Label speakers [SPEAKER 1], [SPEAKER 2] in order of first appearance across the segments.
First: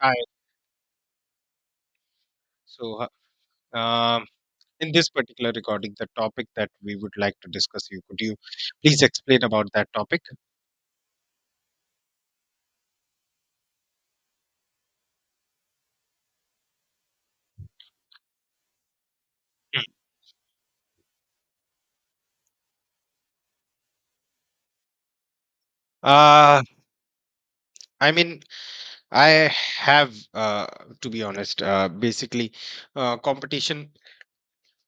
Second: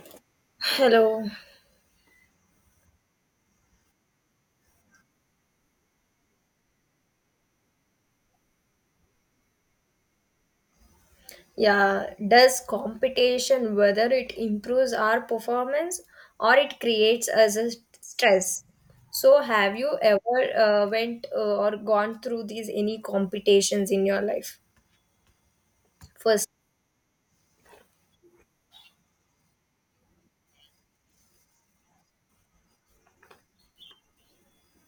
[SPEAKER 1] Hi.
[SPEAKER 2] Hello.
[SPEAKER 1] So, uh, um, in this particular recording, the topic that we would like to discuss, you could you please explain about that topic?
[SPEAKER 2] Yeah, does competition whether it improves our performance or it creates us a stress? So have
[SPEAKER 1] Mm.
[SPEAKER 2] you ever went or gone through these any competitions in your life? First,
[SPEAKER 1] Uh, I mean, I have, to be honest, basically, competition,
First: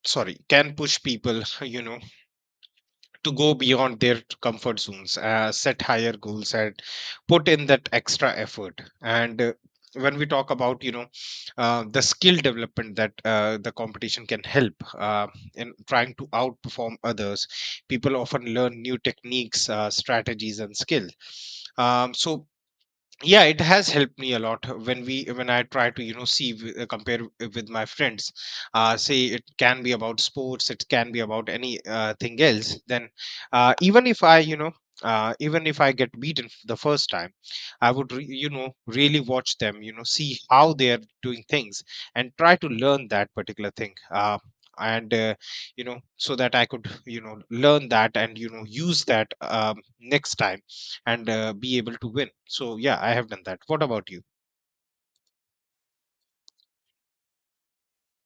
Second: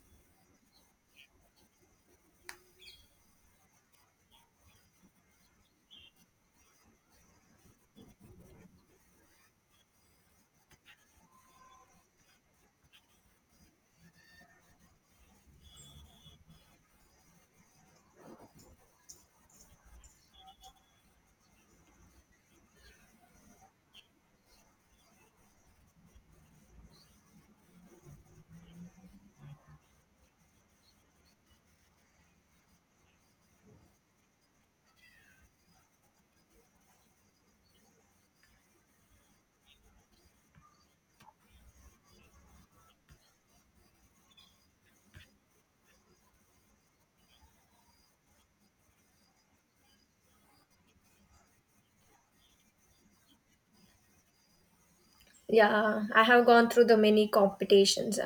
[SPEAKER 1] sorry, can push people, to go beyond their comfort zones, set higher goals, and put in that extra effort. And when we talk about, the skill development that the competition can help in trying to outperform others, people often learn new techniques, strategies, and skill. So yeah, it has helped me a lot when we when I try to compare with my friends. Say it can be about sports, it can be about any thing else. Then, uh even if i you know even if I get beaten the first time, I would really watch them, see how they are doing things, and try to learn that particular thing, and so that I could learn that and use that next time and be able to win. So yeah, I have done that. What about you?
[SPEAKER 2] yeah, I have gone through the many competitions.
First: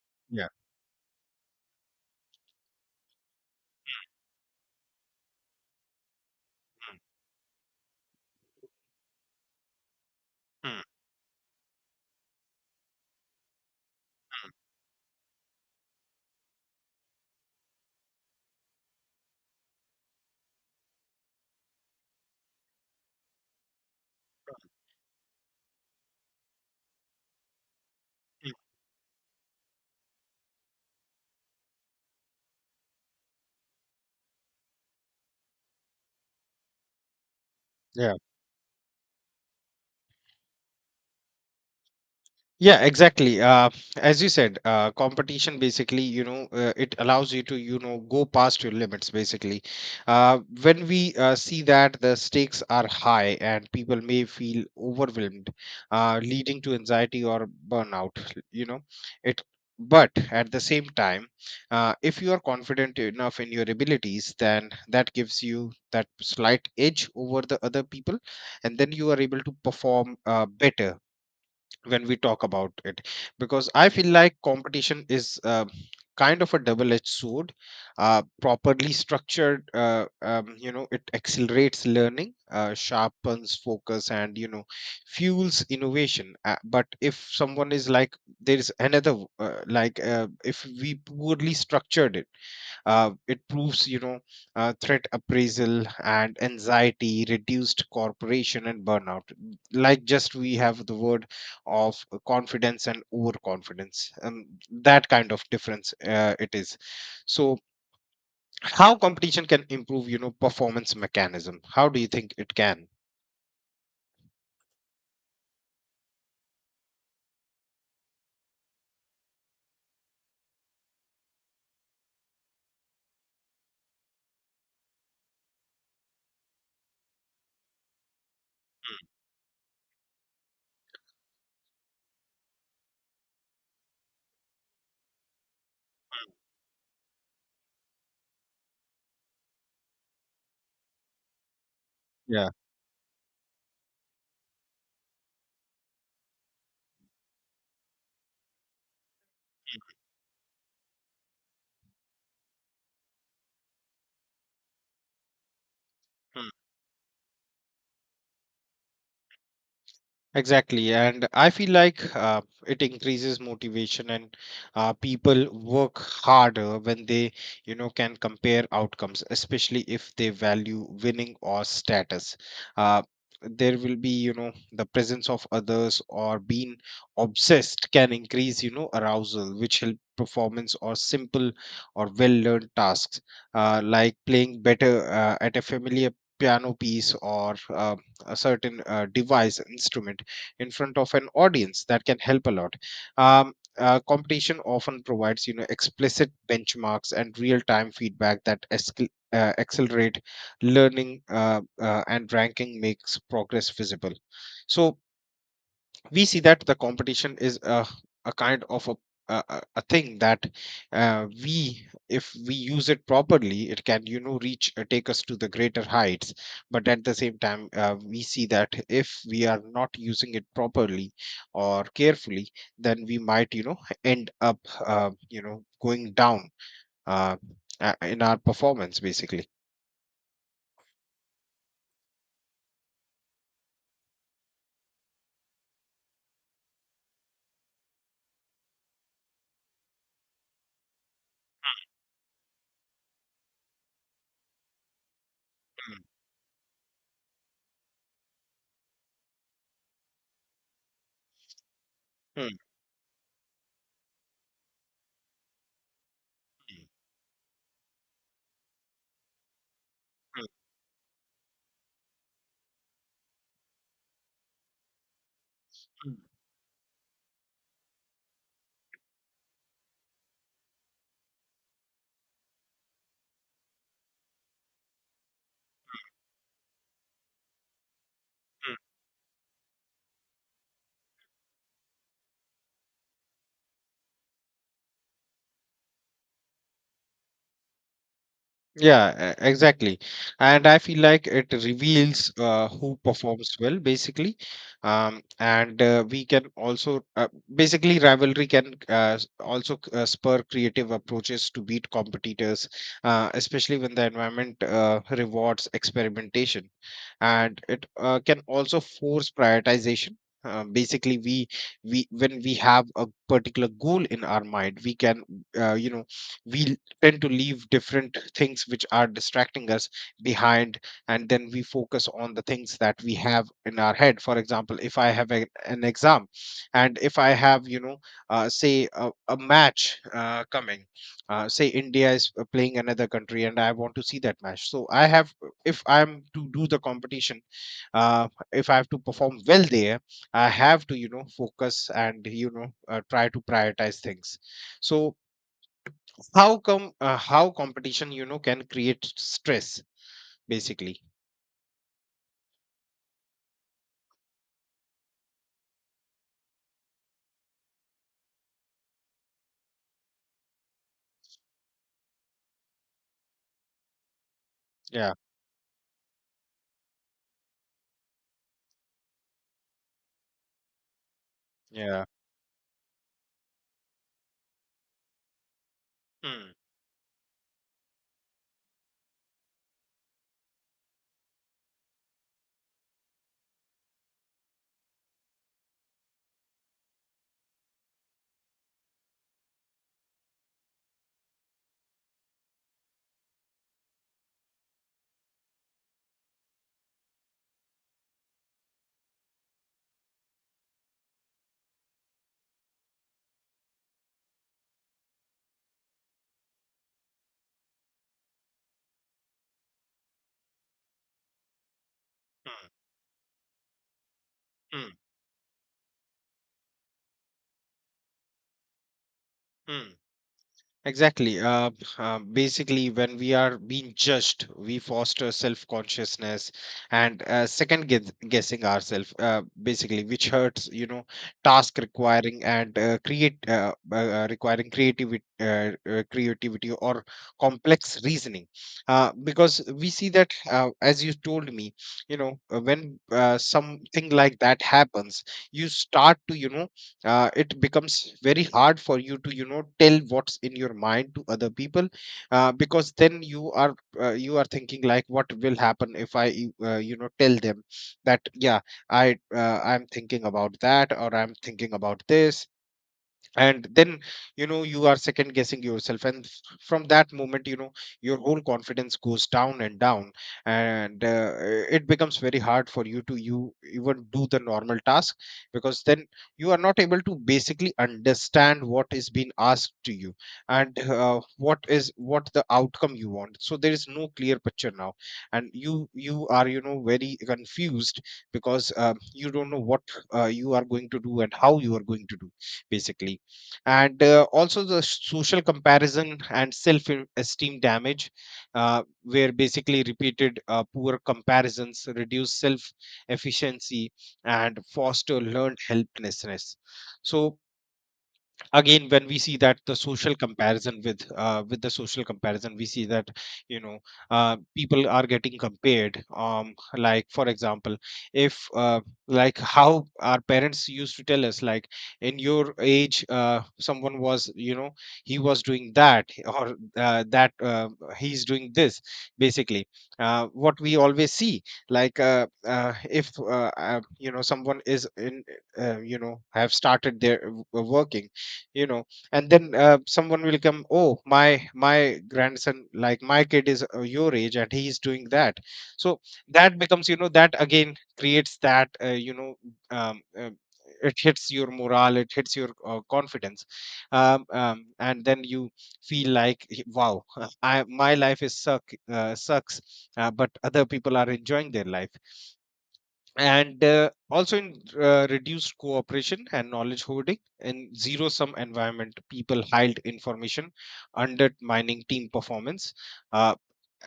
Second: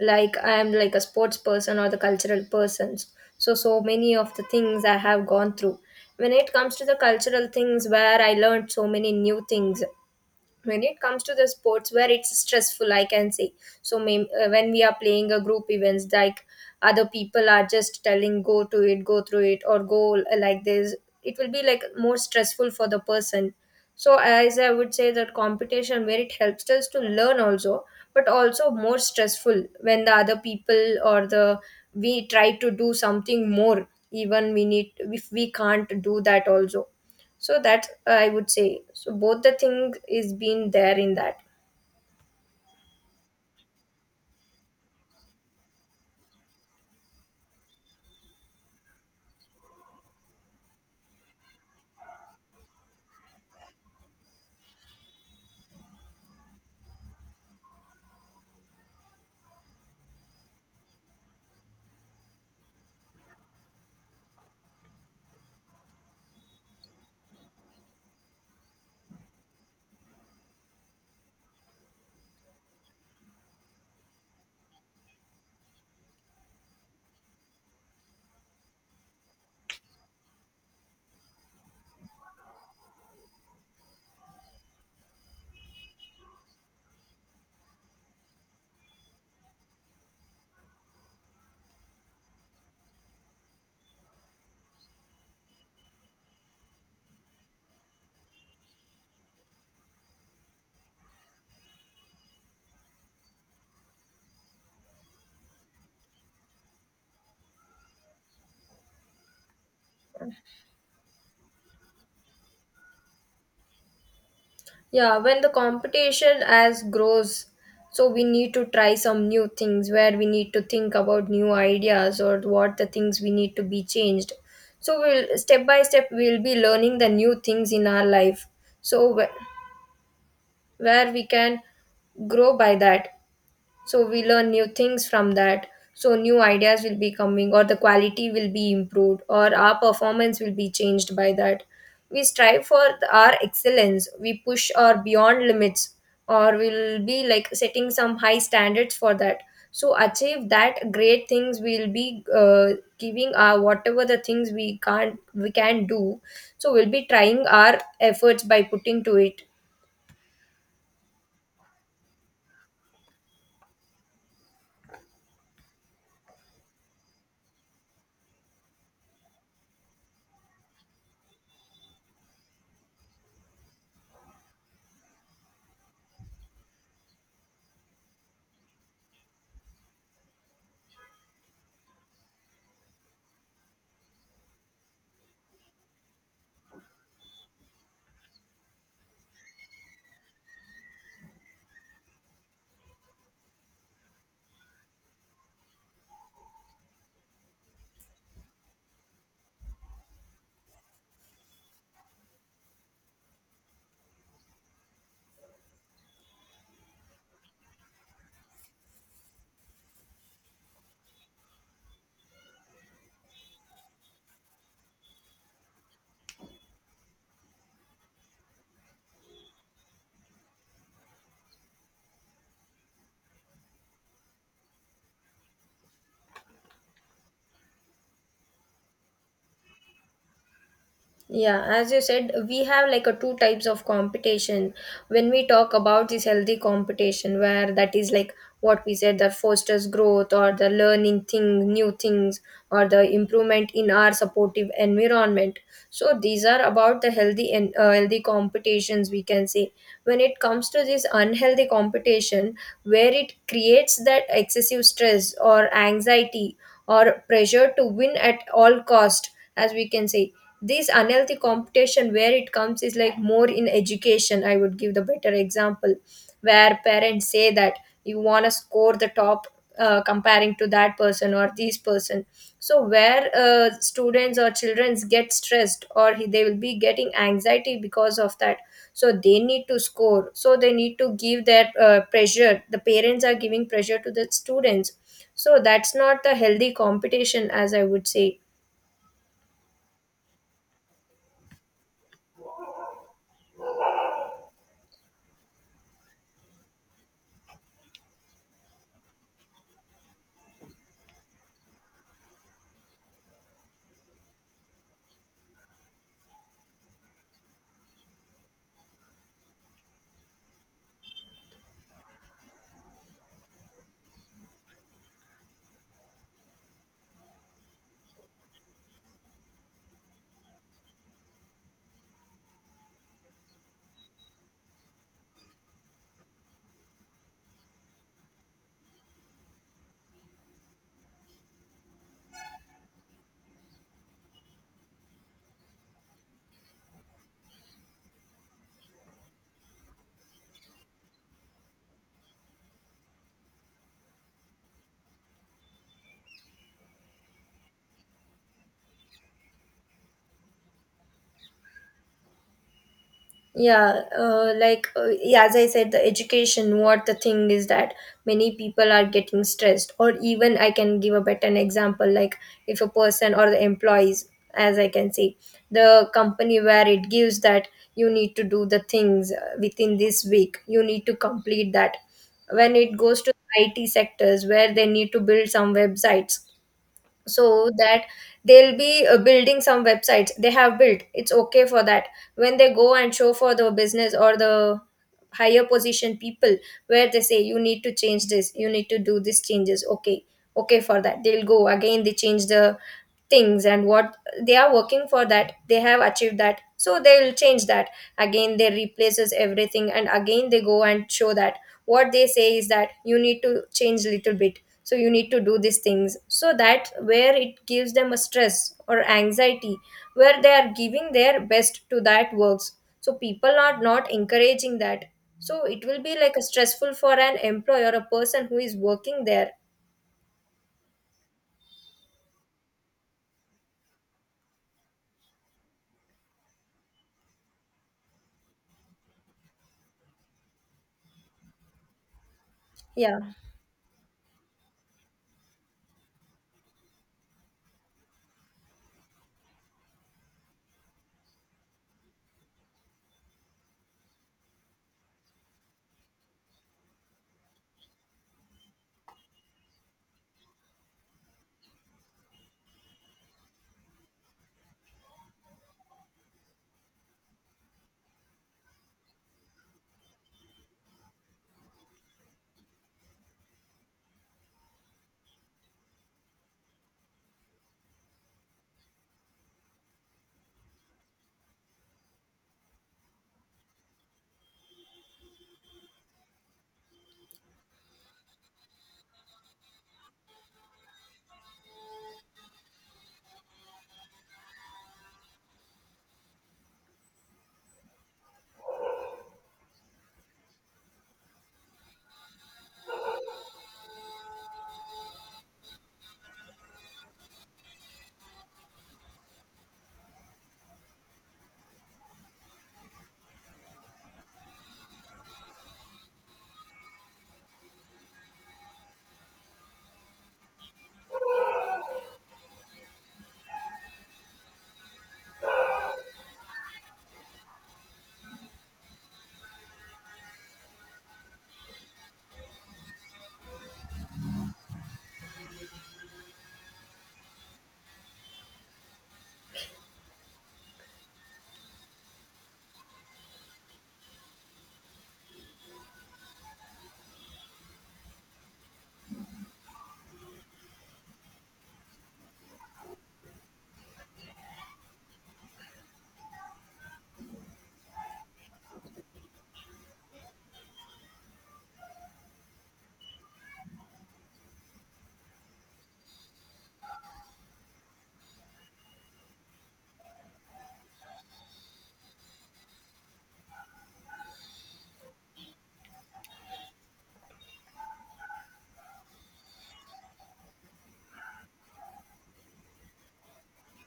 [SPEAKER 2] Like
[SPEAKER 1] Yeah.
[SPEAKER 2] I am like a sports person or the cultural person. So many of the things I have gone through. When it comes to the cultural things where I learned so many new things,
[SPEAKER 1] Mm,
[SPEAKER 2] when
[SPEAKER 1] mm,
[SPEAKER 2] it comes to the sports where it's stressful, I can say, so when we are playing a group events, like other people are just telling go to it, go through it, or go like this, it will be like more stressful for the person. So as I would say that competition where it helps us to learn also, but
[SPEAKER 1] mm.
[SPEAKER 2] also more stressful when the other people or the, we try to do something more, even we need, if we can't do that also, so that
[SPEAKER 1] Yeah.
[SPEAKER 2] I would say, so both the thing is being there in that.
[SPEAKER 1] Yeah, exactly. As you said, competition basically, it allows you to, go past your limits basically. When we see that the stakes are high and people may feel overwhelmed, leading to anxiety or burnout, you know, it. But at the same time, if you are confident enough in your abilities, then that gives you that slight edge over the other people, and then you are able to perform better when we talk about it, because I feel like competition is, kind of a double edged sword. Properly structured, it accelerates learning, sharpens focus, and fuels innovation, but if someone is like there is another w- like if we poorly structured it, it proves threat appraisal and anxiety, reduced corporation, and burnout, like just we have the word of confidence and overconfidence and that kind of difference. It is. So how competition can improve performance mechanism, how do you think it can?
[SPEAKER 2] Yeah, when the competition as grows, so we need to try some new things where we need to think about new ideas or what the things we need to be changed. So we'll step by step we'll be learning the new things in our life, so where we can grow by that, so we learn new things from that. So new ideas will be coming, or the quality will be improved, or our performance will be changed by that. We
[SPEAKER 1] Yeah.
[SPEAKER 2] strive for our excellence, we push our beyond limits, or we'll be like setting some high standards for that, so achieve that great things, we'll be giving our whatever the things we can't we can do. So we'll be trying our efforts by putting to it.
[SPEAKER 1] Exactly, and I feel like it increases motivation, and people work harder when they, can compare outcomes, especially if they value winning or status. Uh, there will be, the presence of others or being obsessed can increase, arousal, which help performance or simple or well-learned tasks, like playing better at a familiar piano piece or a certain device instrument in front of an audience, that can help a lot. um, Competition often provides explicit benchmarks and real-time feedback that accelerate learning, and ranking makes progress visible. So we see that the competition is a kind of a thing that, we if we use it properly, it can you know reach take us to the greater heights. But at the same time, we see that if we are not using it properly or carefully, then we might, end up, going down, uh, in our performance basically.
[SPEAKER 2] Yeah, as you said, we have like a two types of competition. When we talk about this healthy competition, where that is like what we said, that fosters growth or the learning thing, new things, or the improvement in our supportive environment.
[SPEAKER 1] Mm,
[SPEAKER 2] So these are about the healthy and healthy competitions we can say. When it comes to this unhealthy competition,
[SPEAKER 1] mm,
[SPEAKER 2] where it creates that excessive stress or anxiety or pressure to win at all cost, as we can say,
[SPEAKER 1] mm,
[SPEAKER 2] this unhealthy competition where it comes is like more in education, I would give the better example,
[SPEAKER 1] mm,
[SPEAKER 2] where parents say that you want to score the top comparing to that person or this person. So where students or children get stressed, or they will be getting anxiety because of that.
[SPEAKER 1] mm.
[SPEAKER 2] So they need to score, so they need to give their pressure, the parents are giving pressure to the students, so that's not the healthy competition as I would say.
[SPEAKER 1] Yeah, exactly. And I feel like it reveals who performs well, basically. And we can also, basically, rivalry can also spur creative approaches to beat competitors, especially when the environment rewards experimentation. And it can also force prioritization. Basically, we when we have a particular goal in our mind, we can, uh, you know we l- tend to leave different things which are distracting us behind. And then we focus on the things that we have in our head. For example, if I have an exam, and if I have, say a match coming, say India is playing another country, and I want to see that match. So I have, if I'm to do the competition if I have to perform well there, I have to focus and try to prioritize things. So how competition can create stress basically?
[SPEAKER 2] Yeah, yeah, as I said, the education, what the thing is that many people are getting stressed, or even I can give a better example, like if a person or the employees as I can
[SPEAKER 1] Yeah,
[SPEAKER 2] say, the company where it gives that you need to do the things within this week, you need to complete that.
[SPEAKER 1] yeah.
[SPEAKER 2] When it goes to IT sectors where they need to build some websites,
[SPEAKER 1] Hmm.
[SPEAKER 2] so that they'll be building some websites, they have built, it's okay for that. When they go and show for the business or the higher position people, where they say you need to change this, you need to do these changes, okay, okay, for that they'll go again, they change the things, and what they are working for that they have achieved that, so they'll change that, again they replaces everything and again they go and show that, what they say is that you need to change a little bit, so you need to do these things, so that where it gives them a stress or anxiety, where they are giving their best to that
[SPEAKER 1] Hmm.
[SPEAKER 2] works. So people are not encouraging
[SPEAKER 1] Hmm.
[SPEAKER 2] that, so it will be like a stressful for an employee or a person who is working there.
[SPEAKER 1] Hmm. Exactly. Basically, when we are being judged, we foster self-consciousness and, second guessing ourselves, basically, which hurts, task requiring and
[SPEAKER 2] Yeah.
[SPEAKER 1] create requiring creativity or complex reasoning. Because we see that, as you told me, when something like that happens, you start to, you know, it becomes very hard for you to tell what's in your mind to other people, because then you are thinking like what will happen if I tell them that, yeah, I'm thinking about that or I'm thinking about this. And then, you are second guessing yourself. And from that moment, your whole confidence goes down and down. And it becomes very hard for you to you even do the normal task, because then you are not able to basically understand what is being asked to you, and what the outcome you want. So there is no clear picture now, and you are very confused, because you don't know what you are going to do and how you are going to do, basically. And also the social comparison and self esteem damage, where basically repeated poor comparisons reduce self efficiency and foster learned helplessness. So, again, when we see that the social comparison, with the social comparison, we see that, you know people are getting compared. Like, for example, if like how our parents used to tell us, like, in your age, someone was you know he was doing that, or that he's doing this basically. What we always see, like, if someone is in you know have started their working. you know and then someone will come: oh, my grandson, like my kid is your age and he's doing that. So that again creates that. Um, uh, it hits your morale, it hits your confidence. And then you feel like, wow, I my life is suck sucks. But other people are enjoying their life. And also, in reduced cooperation and knowledge hoarding, in zero sum environment, people hide information, undermining team performance. uh,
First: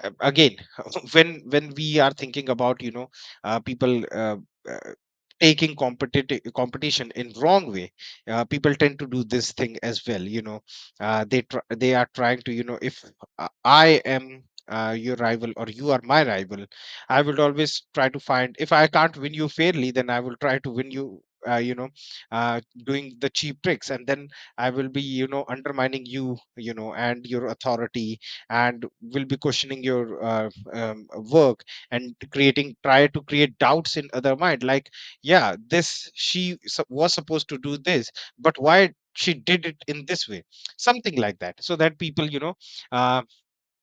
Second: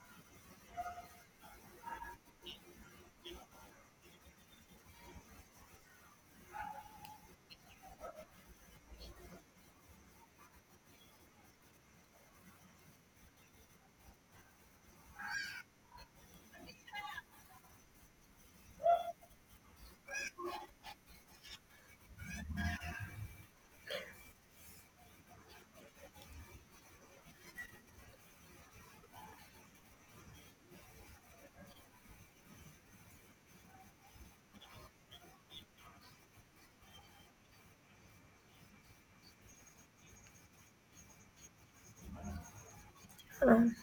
[SPEAKER 1] Again, when we are thinking about, people uh, taking competitive competition in wrong way, people tend to do this thing as well, they are trying to, if I am your rival or you are my rival, I will always try to find, if I can't win you fairly, then I will try to win you, you know uh, doing the cheap tricks. And then I will be, undermining you, you know and your authority. And will be questioning your work, and creating try to create doubts in other mind like, yeah, this she was supposed to do this, but why she did it in this way, something like that. So that people, uh,
[SPEAKER 2] Um,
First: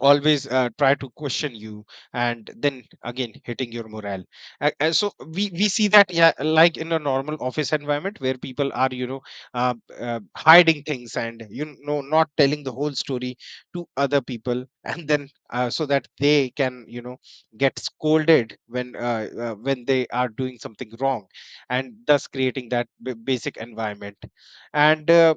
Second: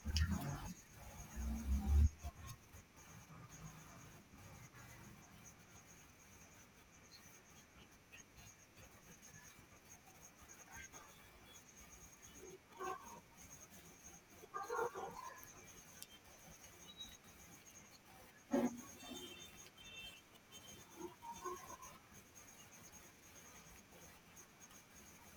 [SPEAKER 1] always try to question you, and then again hitting your morale. So we see that, yeah, like in a normal office environment where people are, hiding things and, not telling the whole story to other people. And then, so that they can, get scolded when, when they are doing something wrong, and thus creating that basic environment. And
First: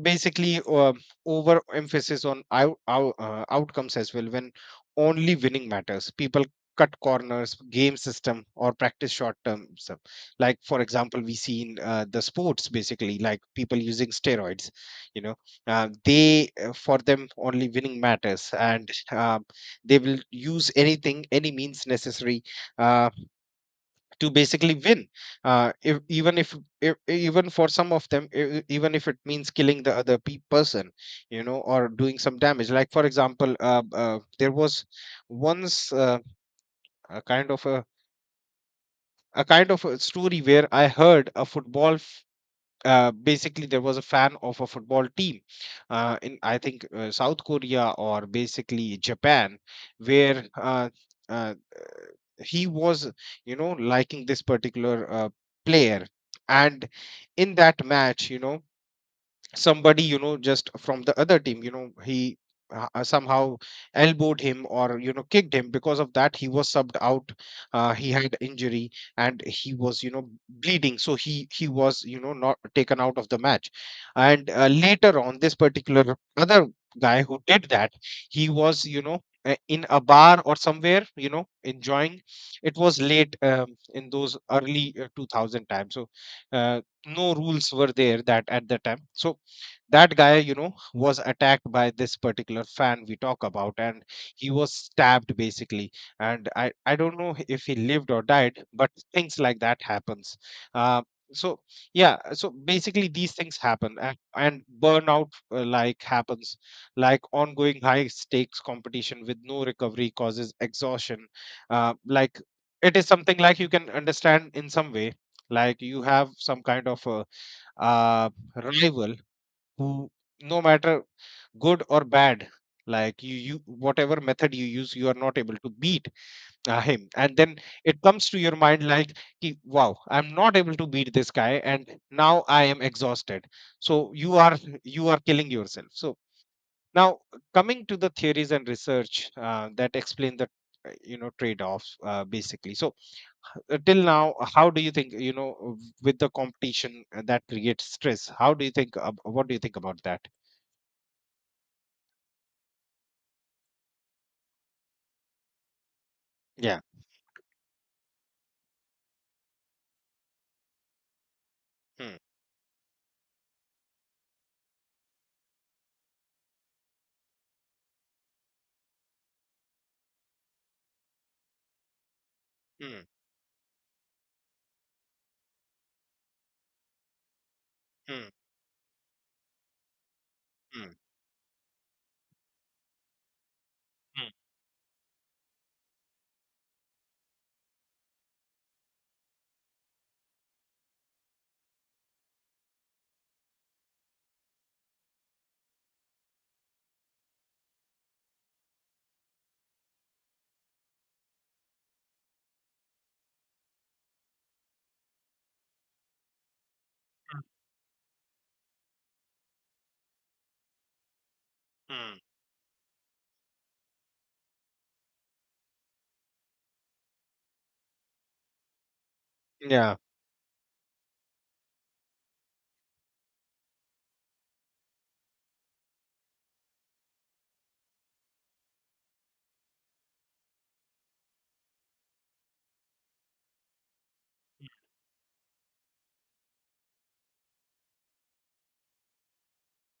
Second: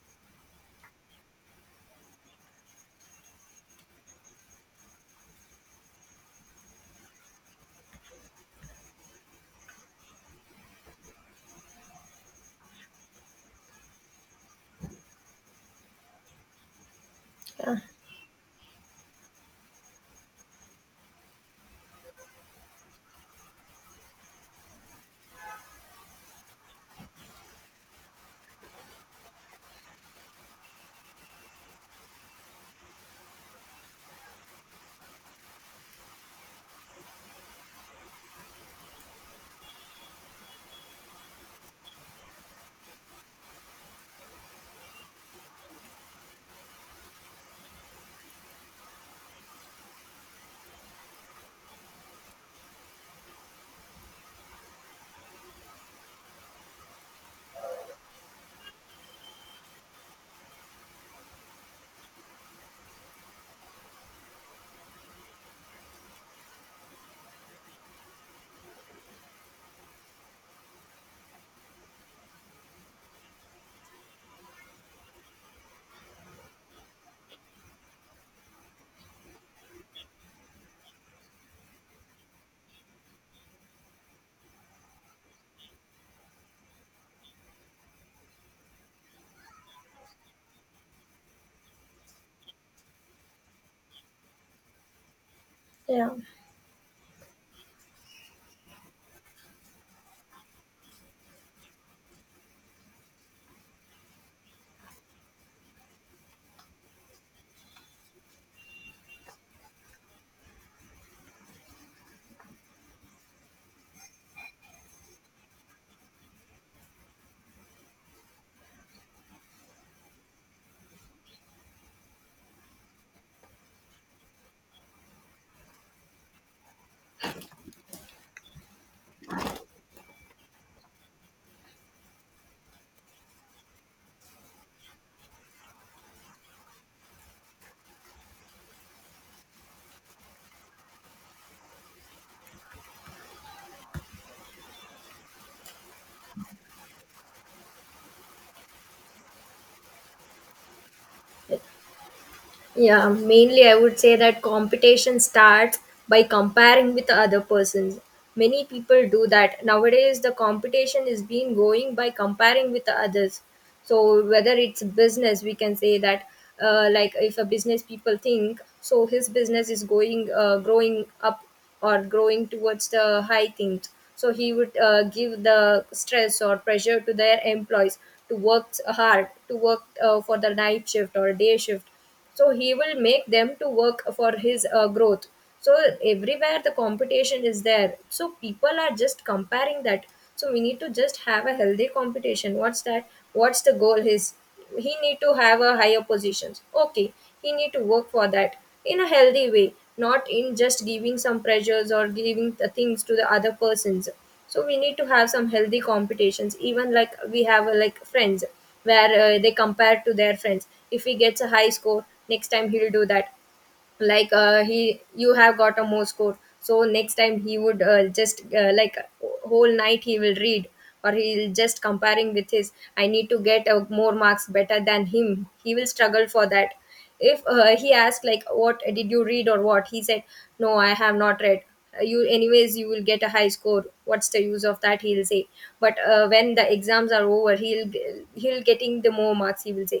[SPEAKER 1] basically, over emphasis on outcomes as well. When only winning matters, people cut corners, game system, or practice short term stuff, like for example we see in the sports basically, like people using steroids, you know they for them only
[SPEAKER 2] yeah,
[SPEAKER 1] winning matters. And they will use anything, any means necessary, uh, to basically win. If, even if Even for some of them, even if it means killing the other person, or doing some damage. Like for example, there was once, a kind of a, a kind of a story where I heard a football Basically, there was a fan of a football team in I think South Korea or basically Japan where uh, he was liking this particular player, and in that match, somebody, just from the other team, he somehow elbowed him or kicked him. Because of that, he was subbed out. He had injury and he was, bleeding, so he was, not taken out of the match. And later on, this particular other guy who did that, he was, in a bar or somewhere, enjoying. It was late, in those early 2000 times, so uh, no rules were there that at the time. So that guy, was attacked by this particular fan we talk about, and he was stabbed basically.
[SPEAKER 2] yeah.
[SPEAKER 1] And I don't know if he lived or died, but things like that happens. uh, so, yeah, so basically these things happen. And burnout like happens. Like, ongoing high stakes competition with no recovery causes exhaustion. Like, it is something like you can understand in some way. Like, you have some kind of a uh, rival who, no matter good or bad, like you whatever method you use, you are not able to beat him. And then it comes to your mind like, "Ki- wow, I'm not able to beat this guy and now I am exhausted." So you are, you are killing yourself. So now, coming to the theories and research that explain the trade-offs basically. So till now, how do you think, with the competition that creates stress, how do you think what do you think about that?
[SPEAKER 2] Yeah, mainly I would say that competition starts by
[SPEAKER 1] Yeah.
[SPEAKER 2] comparing with other persons. Many people do that. Nowadays, the competition is being going by comparing with the others. So, whether it's business, we can say that, like if a business people think, so his business is going, growing up or growing towards
[SPEAKER 1] Mm,
[SPEAKER 2] the high things. So, he would give the stress or pressure to their employees
[SPEAKER 1] mm,
[SPEAKER 2] to work hard, to work for the night
[SPEAKER 1] mm,
[SPEAKER 2] shift or day shift, so he will make them to work
[SPEAKER 1] mm,
[SPEAKER 2] for his growth. So everywhere the competition is there, so people are just comparing that. So we need to just have a healthy competition, what's that, what's the goal his, he need to have a higher positions, okay, he need to work for that, in a healthy way, not in just giving some pressures or giving the things to the other persons. So we need to have some healthy competitions, even like we have like friends, where they compare to their friends. If he gets a high score,
[SPEAKER 1] mm.
[SPEAKER 2] next time he'll do that, like he, you have got a more score, so next time he would just like whole
[SPEAKER 1] Yeah.
[SPEAKER 2] night he will read, or he'll just comparing with his, I need to get more marks better than him, he will struggle for that. If he asked like what did you read, or what, he said no, I have not read. You anyways you will get a high score, what's the use of that, he'll say. But when the exams are over, he'll, he'll getting the more marks, he will say,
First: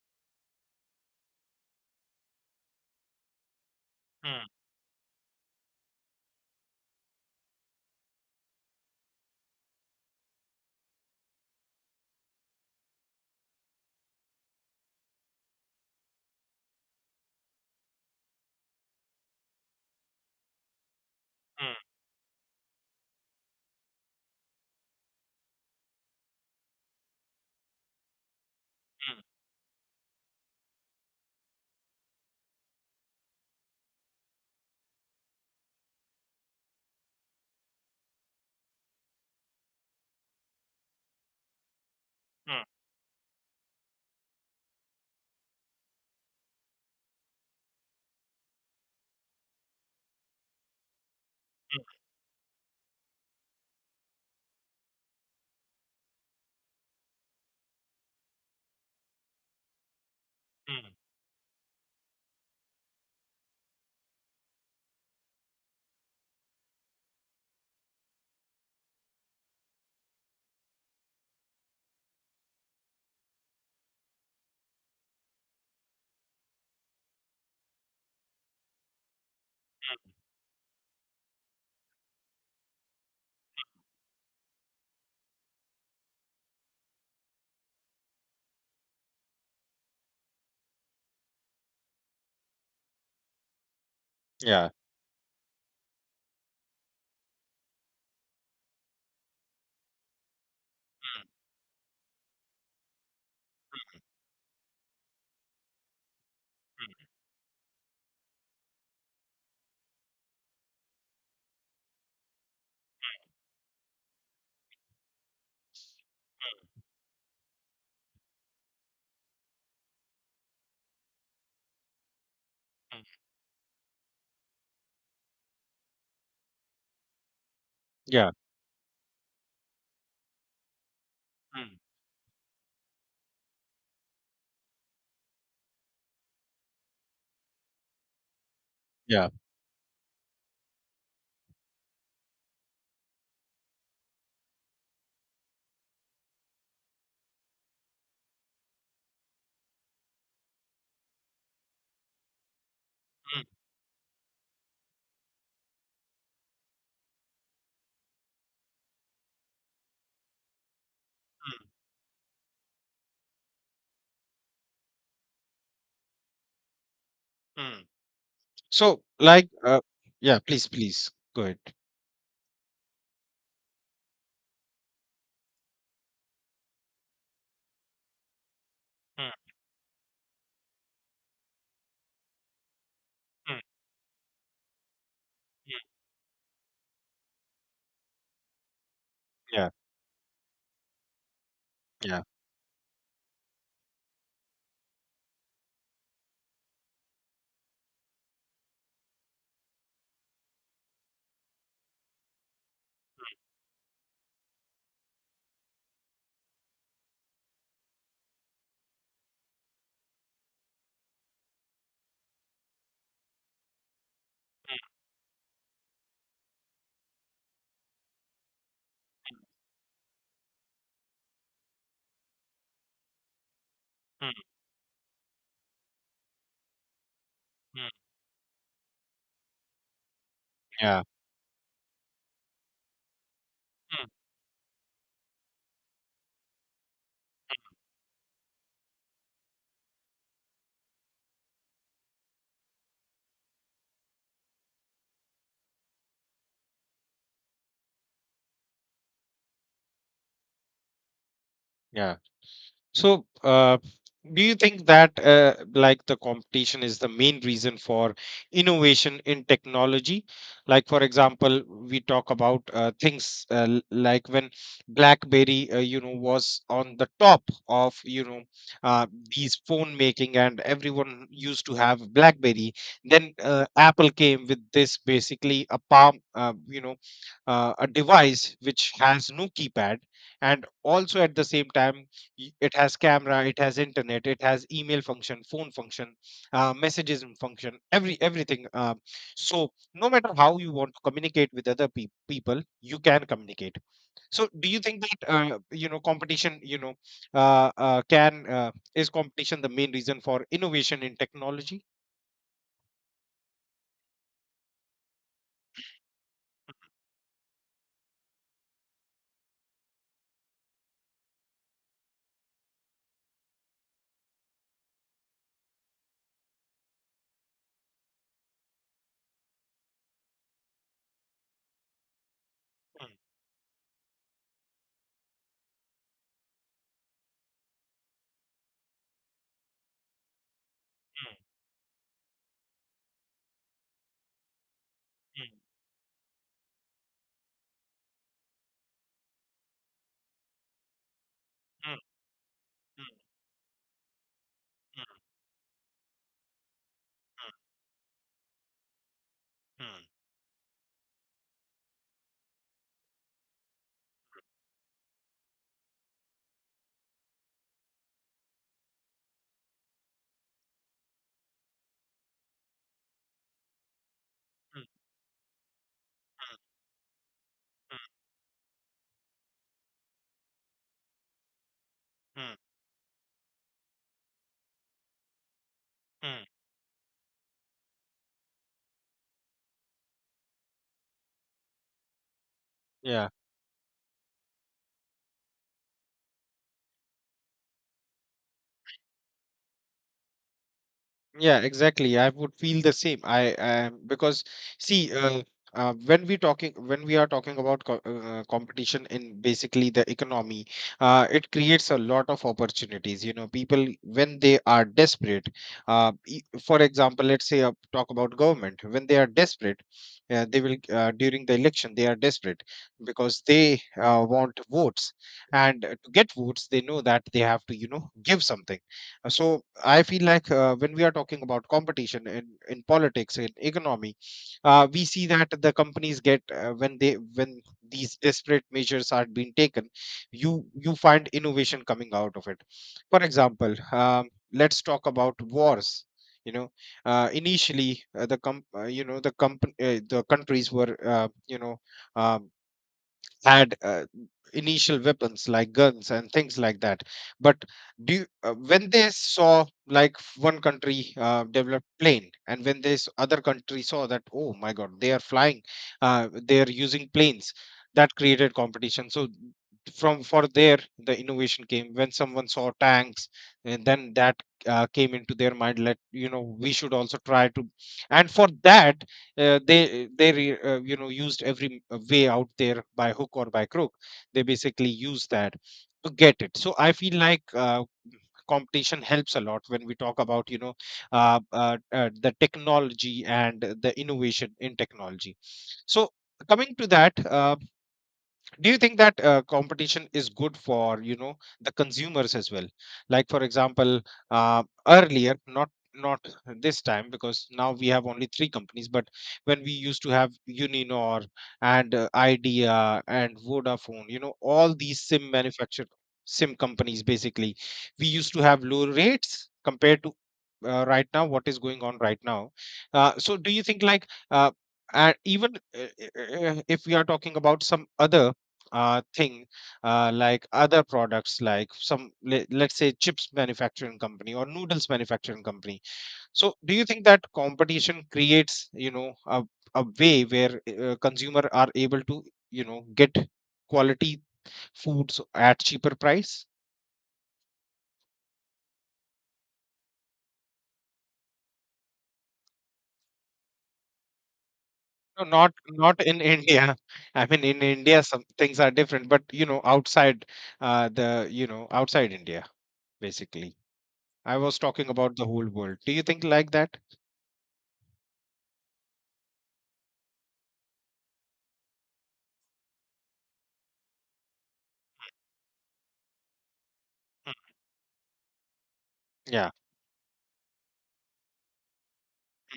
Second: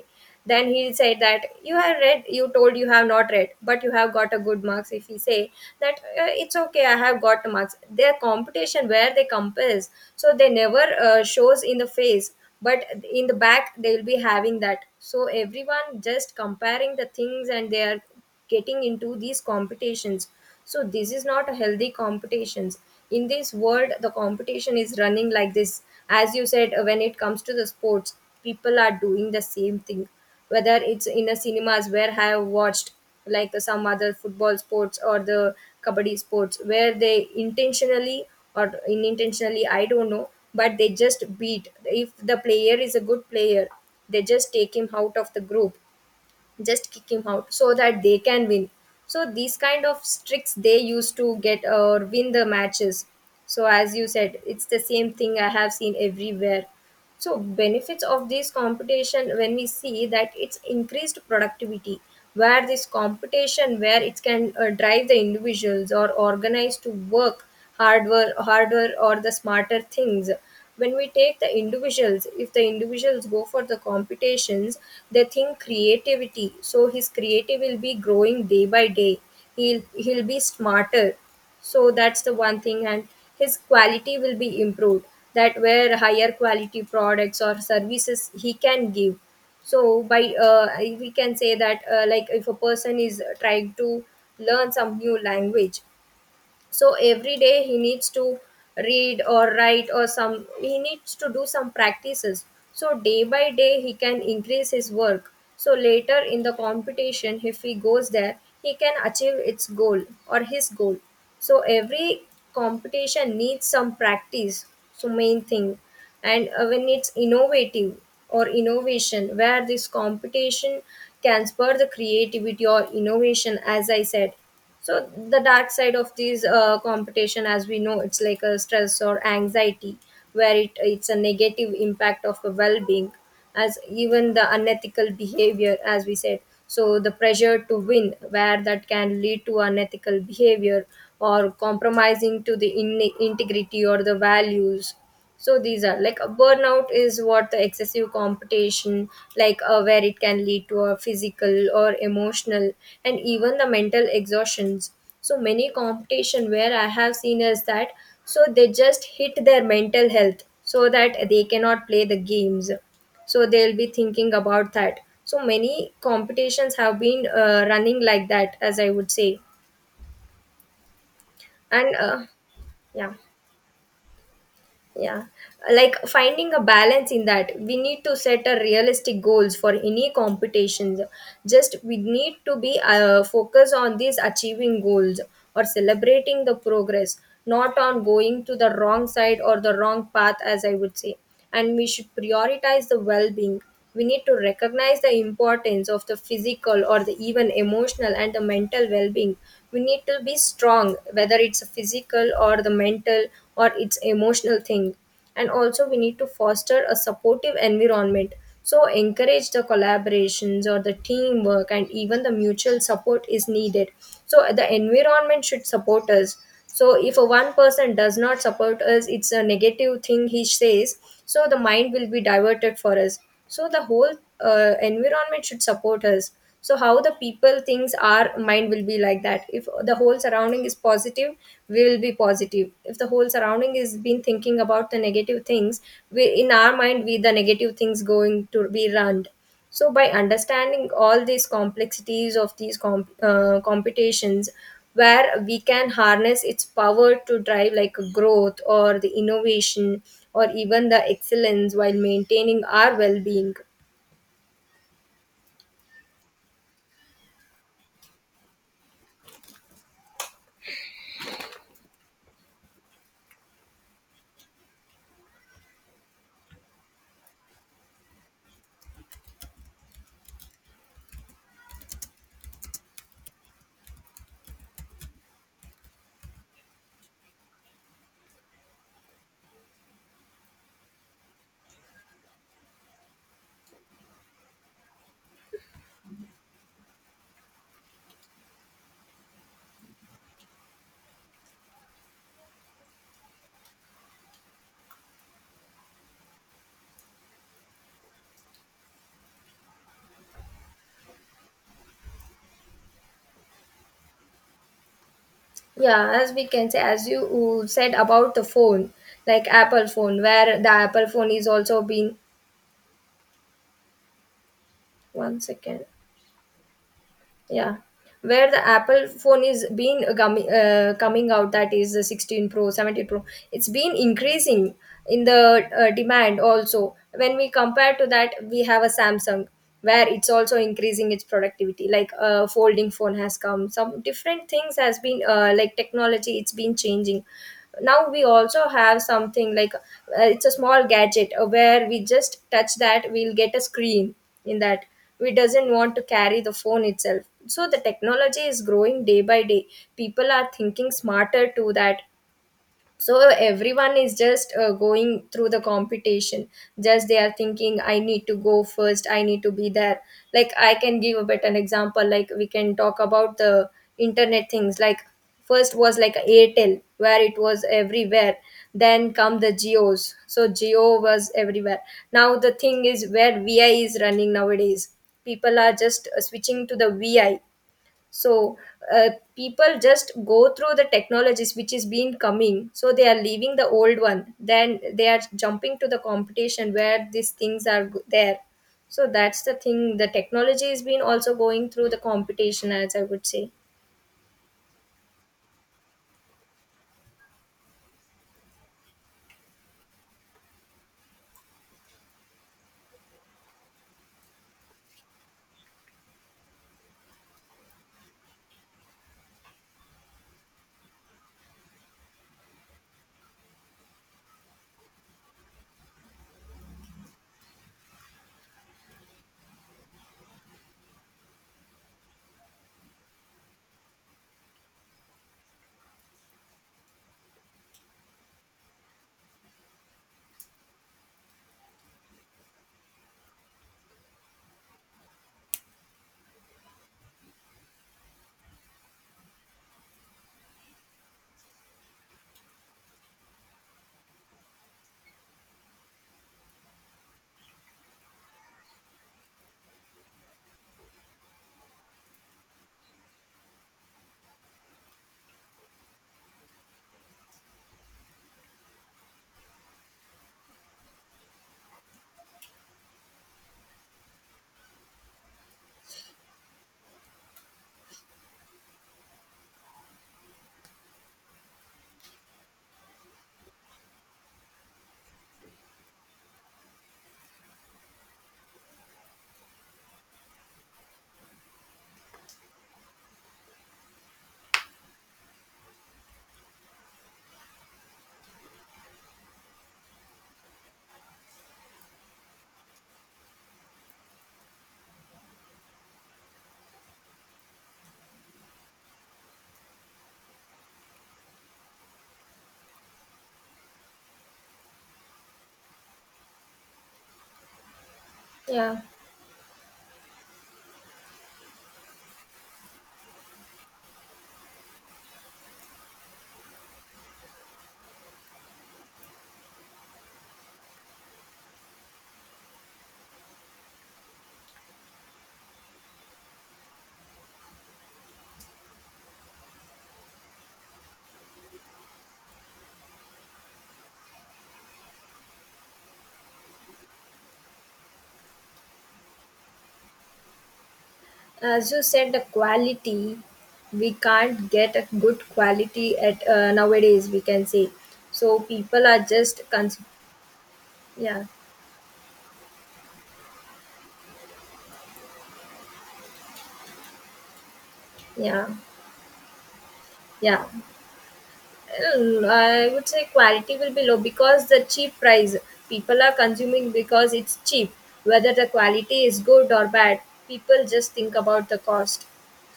[SPEAKER 2] then he said that you have read, you told you have not read but you have got a
[SPEAKER 1] Mm,
[SPEAKER 2] good marks, if he say that, it's okay, I have got marks, their competition where they compares. So they never shows in the face, but in the back they will be having that. So everyone just comparing the things and they are getting into these competitions, so this is not a
[SPEAKER 1] mm,
[SPEAKER 2] healthy competitions. In this world the competition is running like this. As you said, when it comes to the sports, people are
[SPEAKER 1] mm,
[SPEAKER 2] doing the same thing, whether it's in a cinemas where I have watched, like some other football sports or the kabaddi sports, where they intentionally or unintentionally, I don't know, but they just beat, if the
[SPEAKER 1] mm,
[SPEAKER 2] player is a good player, they just take him out of the group, just kick him out so that they can win. So these kind of tricks they used to get
[SPEAKER 1] mm,
[SPEAKER 2] or win the matches. So as you said, it's the same thing I have seen everywhere. So benefits of this competition, when we see that, it's
[SPEAKER 1] mm.
[SPEAKER 2] increased productivity, where this competition where it can drive the individuals or organize to work harder or the smarter things. When we take the individuals, if the individuals go for the competitions, they think creativity, so his creative will be growing day by day, he'll be smarter. So that's the one thing, and his quality will be improved, that where higher quality products or services he can give. So by we can say that like if a person is trying to
[SPEAKER 1] Yeah.
[SPEAKER 2] learn some new language, so every day he needs to read or write, or some he needs to
[SPEAKER 1] Mm,
[SPEAKER 2] do some practices, so day by day he can increase his work, so later in the competition if he goes there he can achieve its goal or his goal. So every competition needs some practice, so main thing. And when it's innovative or innovation, where this competition can spur the creativity or
[SPEAKER 1] mm, mm,
[SPEAKER 2] innovation as I said. So the dark side of these competition, as we know, it's
[SPEAKER 1] yeah.
[SPEAKER 2] like a stress or anxiety, where it's a negative
[SPEAKER 1] Mm,
[SPEAKER 2] impact of a well-being, as even the unethical behavior as we said. So the pressure to win, where that can
[SPEAKER 1] yeah.
[SPEAKER 2] lead to unethical behavior, or compromising to the integrity or the values. So these are like a burnout is what the excessive competition, like where it can lead to a physical or emotional and
[SPEAKER 1] Mm,
[SPEAKER 2] even the mental exhaustions. So many competition where I have seen is that, so they just hit their mental health so that they
[SPEAKER 1] mm,
[SPEAKER 2] cannot play the games, so they'll be thinking about that. So many competitions have been
[SPEAKER 1] mm.
[SPEAKER 2] running like that as I
[SPEAKER 1] So,
[SPEAKER 2] would say.
[SPEAKER 1] yeah, please, please, go ahead.
[SPEAKER 2] And yeah, yeah, like finding a balance in that, we need to set a realistic
[SPEAKER 1] Mm,
[SPEAKER 2] goals for any competitions, just we need to be
[SPEAKER 1] mm, mm,
[SPEAKER 2] focus on these achieving goals or
[SPEAKER 1] Yeah.
[SPEAKER 2] celebrating the progress, not on going to the wrong side or
[SPEAKER 1] Yeah,
[SPEAKER 2] the wrong path as I would say. And we should
[SPEAKER 1] yeah,
[SPEAKER 2] prioritize the well being. We need to recognize the importance of the physical or the even emotional and the mental well being. We need to be strong, whether it's a physical or the mental or it's emotional thing. And also, we need to foster a supportive environment. So, encourage the collaborations or the teamwork, and even the mutual support is needed. So, the environment should support us. So if a one person does not support us, it's a negative thing he says, so the mind will be diverted for us. So the whole
[SPEAKER 1] mm,
[SPEAKER 2] environment should support us. So how the people
[SPEAKER 1] mm,
[SPEAKER 2] things, our mind will be like that. If the whole surrounding is
[SPEAKER 1] yeah,
[SPEAKER 2] positive, we will be positive. If the whole surrounding is
[SPEAKER 1] mm.
[SPEAKER 2] been thinking about the negative things, we in our mind we the negative things going to be run. So, by understanding all these complexities of these computations, where we can harness its power to drive like growth or the innovation or even the excellence while
[SPEAKER 1] Yeah.
[SPEAKER 2] maintaining our
[SPEAKER 1] So,
[SPEAKER 2] well-being.
[SPEAKER 1] do you think that like the competition is the main reason for innovation in technology? Like, for example, we talk about things like when BlackBerry, was on the top of, uh, these phone making, and everyone used to have BlackBerry. Then Apple came with this, basically a palm, a device which has no keypad, and also at the same time, it has camera, it has internet, it has email function, phone function, messages and function, everything. So no matter how you want to communicate with other peop people, you can communicate. So, do you think that competition, you know can is competition the main reason for innovation in technology?
[SPEAKER 2] Yeah, as we can say, as you said about the phone, like Apple phone, where the Apple phone is also being one second. Yeah, where the Apple phone is been coming out, that is the 16 pro, 17 pro, it's been increasing in the demand. Also when we compare to that, we have a Samsung where it's also increasing its
[SPEAKER 1] Mm,
[SPEAKER 2] productivity, like a folding phone has come, some different things has been
[SPEAKER 1] mm,
[SPEAKER 2] like technology, it's been changing. Now we also have something like it's a small gadget, where
[SPEAKER 1] mm,
[SPEAKER 2] we just touch that,
[SPEAKER 1] mm,
[SPEAKER 2] we'll get a screen in that.
[SPEAKER 1] mm,
[SPEAKER 2] We doesn't want to carry the phone itself, so the technology is growing day by day. People are thinking smarter to that. So everyone is just going through the competition. Just they are thinking, I need to go first, I need to be there. Like I can give a better example, like we can talk about the internet things,
[SPEAKER 1] mm, mm,
[SPEAKER 2] like first was like Airtel, where it was everywhere. Then come the Geos, so Geo was everywhere. Now
[SPEAKER 1] mm, mm,
[SPEAKER 2] the
[SPEAKER 1] mm,
[SPEAKER 2] thing is where Vi is running nowadays. People are just
[SPEAKER 1] mm, mm, mm.
[SPEAKER 2] switching to the Vi. So uh, people just go through the technologies which is been coming, so they are
[SPEAKER 1] Yeah.
[SPEAKER 2] leaving the old one, then they are jumping to the competition where these things are there. So that's the thing, the technology is been also
[SPEAKER 1] Yeah,
[SPEAKER 2] going through the
[SPEAKER 1] exactly. I would
[SPEAKER 2] competition,
[SPEAKER 1] feel the
[SPEAKER 2] as I
[SPEAKER 1] same.
[SPEAKER 2] would say.
[SPEAKER 1] I Because see, when we are talking about co competition in basically the economy, it creates a lot of opportunities. You know, people when they are desperate, for example, let's say talk about government. When they are desperate, they will, during the election, they are desperate because they want votes. And to get votes, they know that they have to, give something. So I feel like when we are talking about competition in politics, in economy, we see that the companies get when these desperate measures are being taken, you find innovation coming out of it. For example, let's talk about wars. You know, initially the com- you know the company the countries were you know um had initial weapons like guns and things like that. But do you, when they saw like one country developed plane, and when this other country saw that, oh my god, they are flying, they are using planes. That created competition. So from, for there, the innovation came when someone saw tanks. And then that came into their mind, let, we should also try to. And for that, they used every way out there, by hook or by crook, they basically use that to get it. So I feel like competition helps a lot when we talk about, the technology and the innovation in technology. So coming to that, do you think that competition is good for, the consumers as well? Like for example, earlier, not not this time because now we have only three companies, but when we used to have Uninor and Idea and Vodafone, all these sim companies basically, we used to have
[SPEAKER 2] Yeah,
[SPEAKER 1] low rates compared to right now, what is going on right now. So do you think like uh, and even uh, if we are talking about some other thing, like other products, like some let's say chips manufacturing company or noodles manufacturing company. So do you think that competition creates, a way where consumer are able to, get quality foods at cheaper price?
[SPEAKER 2] as you said, the quality we can't get a good
[SPEAKER 1] No, not
[SPEAKER 2] quality
[SPEAKER 1] not in
[SPEAKER 2] at
[SPEAKER 1] India.
[SPEAKER 2] nowadays, we
[SPEAKER 1] I mean,
[SPEAKER 2] can
[SPEAKER 1] in
[SPEAKER 2] say.
[SPEAKER 1] India some
[SPEAKER 2] So
[SPEAKER 1] things are
[SPEAKER 2] people are
[SPEAKER 1] different, but
[SPEAKER 2] just
[SPEAKER 1] you know, outside, the
[SPEAKER 2] yeah,
[SPEAKER 1] you know, outside India basically, I was talking about the whole world, do you think like that?
[SPEAKER 2] yeah yeah. Mm, I would say quality will be low because the cheap price, people are consuming because
[SPEAKER 1] Mm,
[SPEAKER 2] it's cheap. Whether the quality is
[SPEAKER 1] yeah.
[SPEAKER 2] good or bad, people just think about the cost,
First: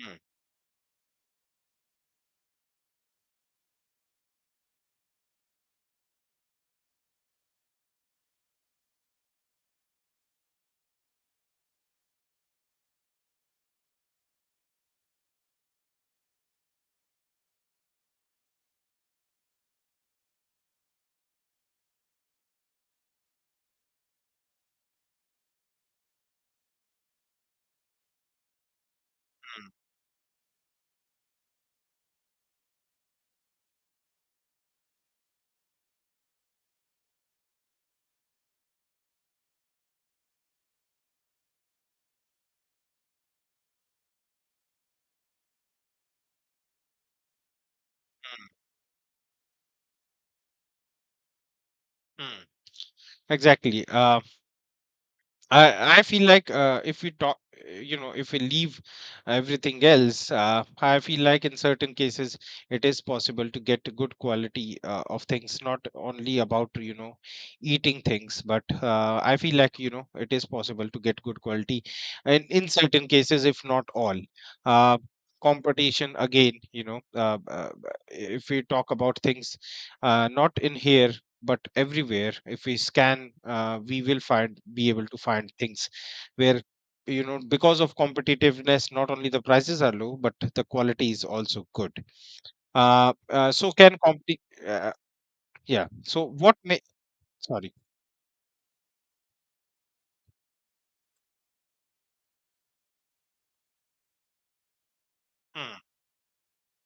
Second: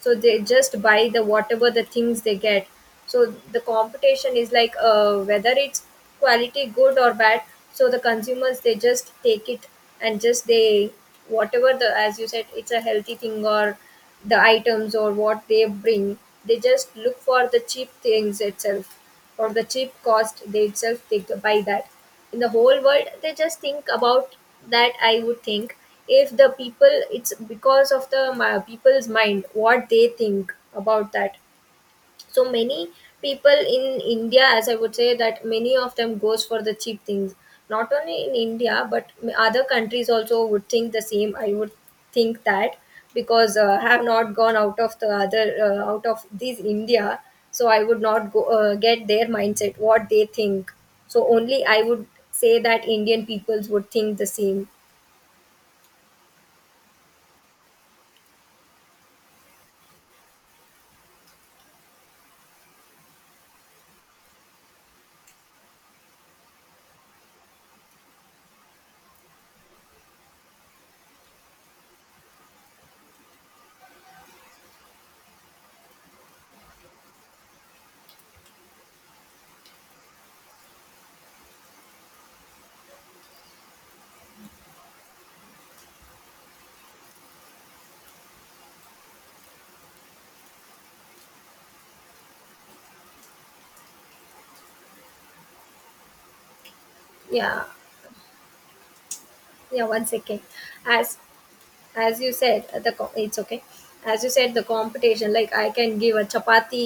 [SPEAKER 2] so they just buy the whatever the things they get. So the competition is like whether it's quality good or bad, so the consumers they just take it and just they whatever the, as you said, it's a healthy thing or the items or what they bring, they just look for the cheap things itself or the cheap cost they itself think by that. In the whole world they just think about that, I would think. If the people, it's because of the people's mind what they think about that. So many people in India, as I would say, that many of them goes for the cheap things, not only in India but other countries also would think the same, I would think that. Because I have not gone out of the other out of this India, so I would not go get their mindset what they think. So only I would
[SPEAKER 1] Mm,
[SPEAKER 2] say that Indian peoples
[SPEAKER 1] exactly.
[SPEAKER 2] would think
[SPEAKER 1] Uh,
[SPEAKER 2] the same.
[SPEAKER 1] I I feel like if we talk, you know, if we leave everything else, I feel like in certain cases it is possible to get a good quality of things, not only about, eating things, but I feel like, it is possible to get good quality, and in certain cases, if not all. Uh, Competition again, if we talk about things, not in here, but everywhere. If we scan we will find be able to find things where, because of competitiveness, not only the prices are low but the quality is also good. So can compete uh, yeah, so what may,
[SPEAKER 2] Yeah,
[SPEAKER 1] sorry.
[SPEAKER 2] yeah, one second. As as you said the it's okay, as you said the competition, like I
[SPEAKER 1] Mm,
[SPEAKER 2] can give a chapati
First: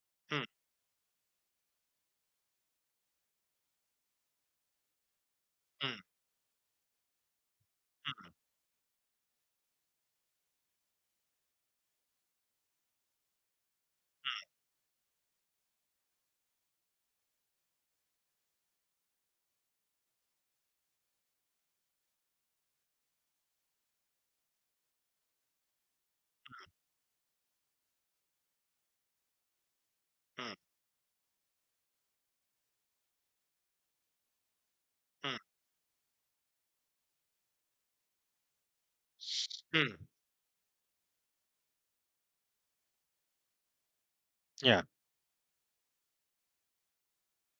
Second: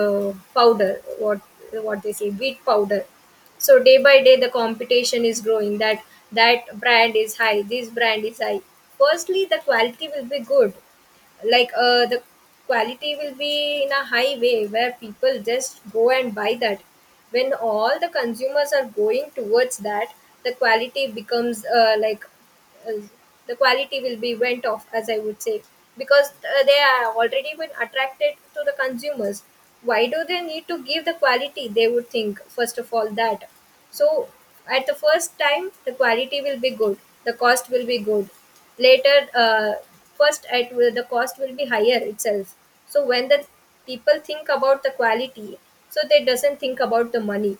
[SPEAKER 1] mm,
[SPEAKER 2] powder, what they say, wheat powder. So day by day the competition is growing,
[SPEAKER 1] mm,
[SPEAKER 2] that that brand is high, this brand
[SPEAKER 1] mm,
[SPEAKER 2] is high. Firstly, the quality will be good, like the quality will be in a high way where people just go and buy that. When all the consumers are going towards that, the quality becomes uh, the quality will be went off, as I would say. Because they are already been attracted to the consumers, why do they
[SPEAKER 1] mm,
[SPEAKER 2] need to give the quality, they would think first of all that. So at the first
[SPEAKER 1] mm,
[SPEAKER 2] time, the quality will be good, the cost will be good. Later uh,
[SPEAKER 1] mm.
[SPEAKER 2] first at will the cost will be higher itself. So when the people think
[SPEAKER 1] Yeah.
[SPEAKER 2] about the quality, so they doesn't think about the money.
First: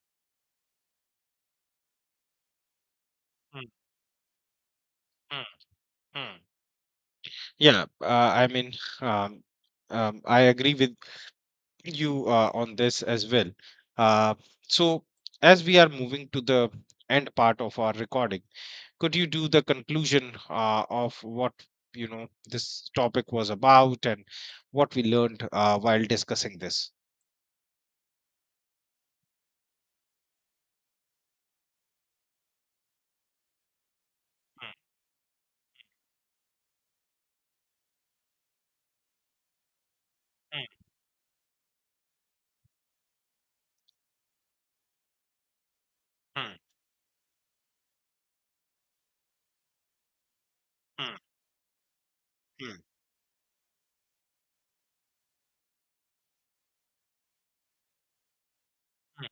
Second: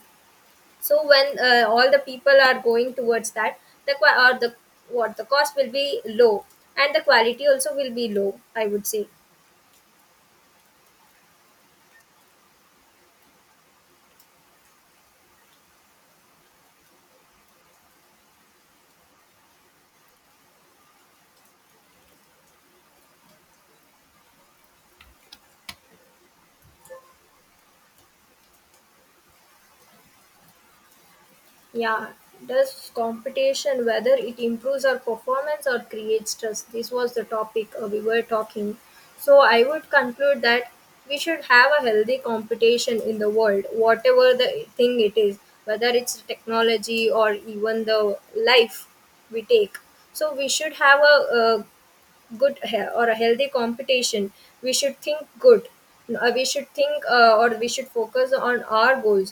[SPEAKER 2] So when all the people are going towards that,
[SPEAKER 1] Mm,
[SPEAKER 2] the or the what, the
[SPEAKER 1] mm,
[SPEAKER 2] cost will be low
[SPEAKER 1] mm.
[SPEAKER 2] and the quality also
[SPEAKER 1] Yeah,
[SPEAKER 2] will be low,
[SPEAKER 1] I
[SPEAKER 2] I
[SPEAKER 1] mean,
[SPEAKER 2] would say.
[SPEAKER 1] um, I agree with you on this as well. Uh, so, as we are moving to the end part of our recording, could you do the conclusion of what, this topic was about and what we learned while discussing this?
[SPEAKER 2] Yeah, does competition whether it improves our performance or creates stress, this was the topic we were talking. So I would conclude
[SPEAKER 1] Mm,
[SPEAKER 2] that we should have a healthy competition in the world, whatever the thing it is, whether it's
[SPEAKER 1] mm,
[SPEAKER 2] technology or even the life we take. So we should have
[SPEAKER 1] mm,
[SPEAKER 2] a good
[SPEAKER 1] mm, mm,
[SPEAKER 2] or a healthy competition. We should think good. We should think or we should focus on our goals.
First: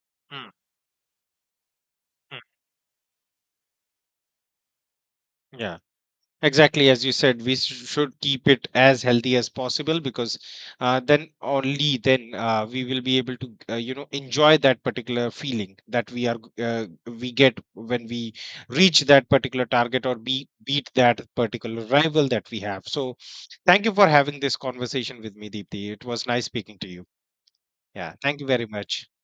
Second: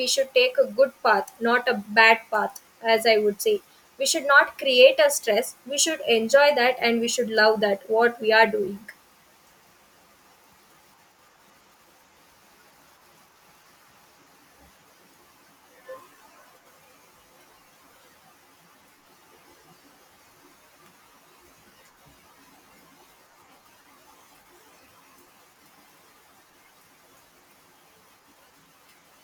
[SPEAKER 2] We should
[SPEAKER 1] mm, mm,
[SPEAKER 2] take a good path, not a bad
[SPEAKER 1] mm.
[SPEAKER 2] path, as I would say. We should not create a stress, we
[SPEAKER 1] Yeah.
[SPEAKER 2] should enjoy that
[SPEAKER 1] Exactly, as
[SPEAKER 2] and
[SPEAKER 1] you
[SPEAKER 2] we should
[SPEAKER 1] said,
[SPEAKER 2] love
[SPEAKER 1] we
[SPEAKER 2] that
[SPEAKER 1] should
[SPEAKER 2] what we are
[SPEAKER 1] keep it
[SPEAKER 2] doing.
[SPEAKER 1] as healthy as possible because then only then we will be able to enjoy that particular feeling that we are we get when we reach that particular target or be beat that particular rival that we have. So, thank you for having this conversation with me, Deepthi. It was nice speaking to you. Yeah, thank you very much.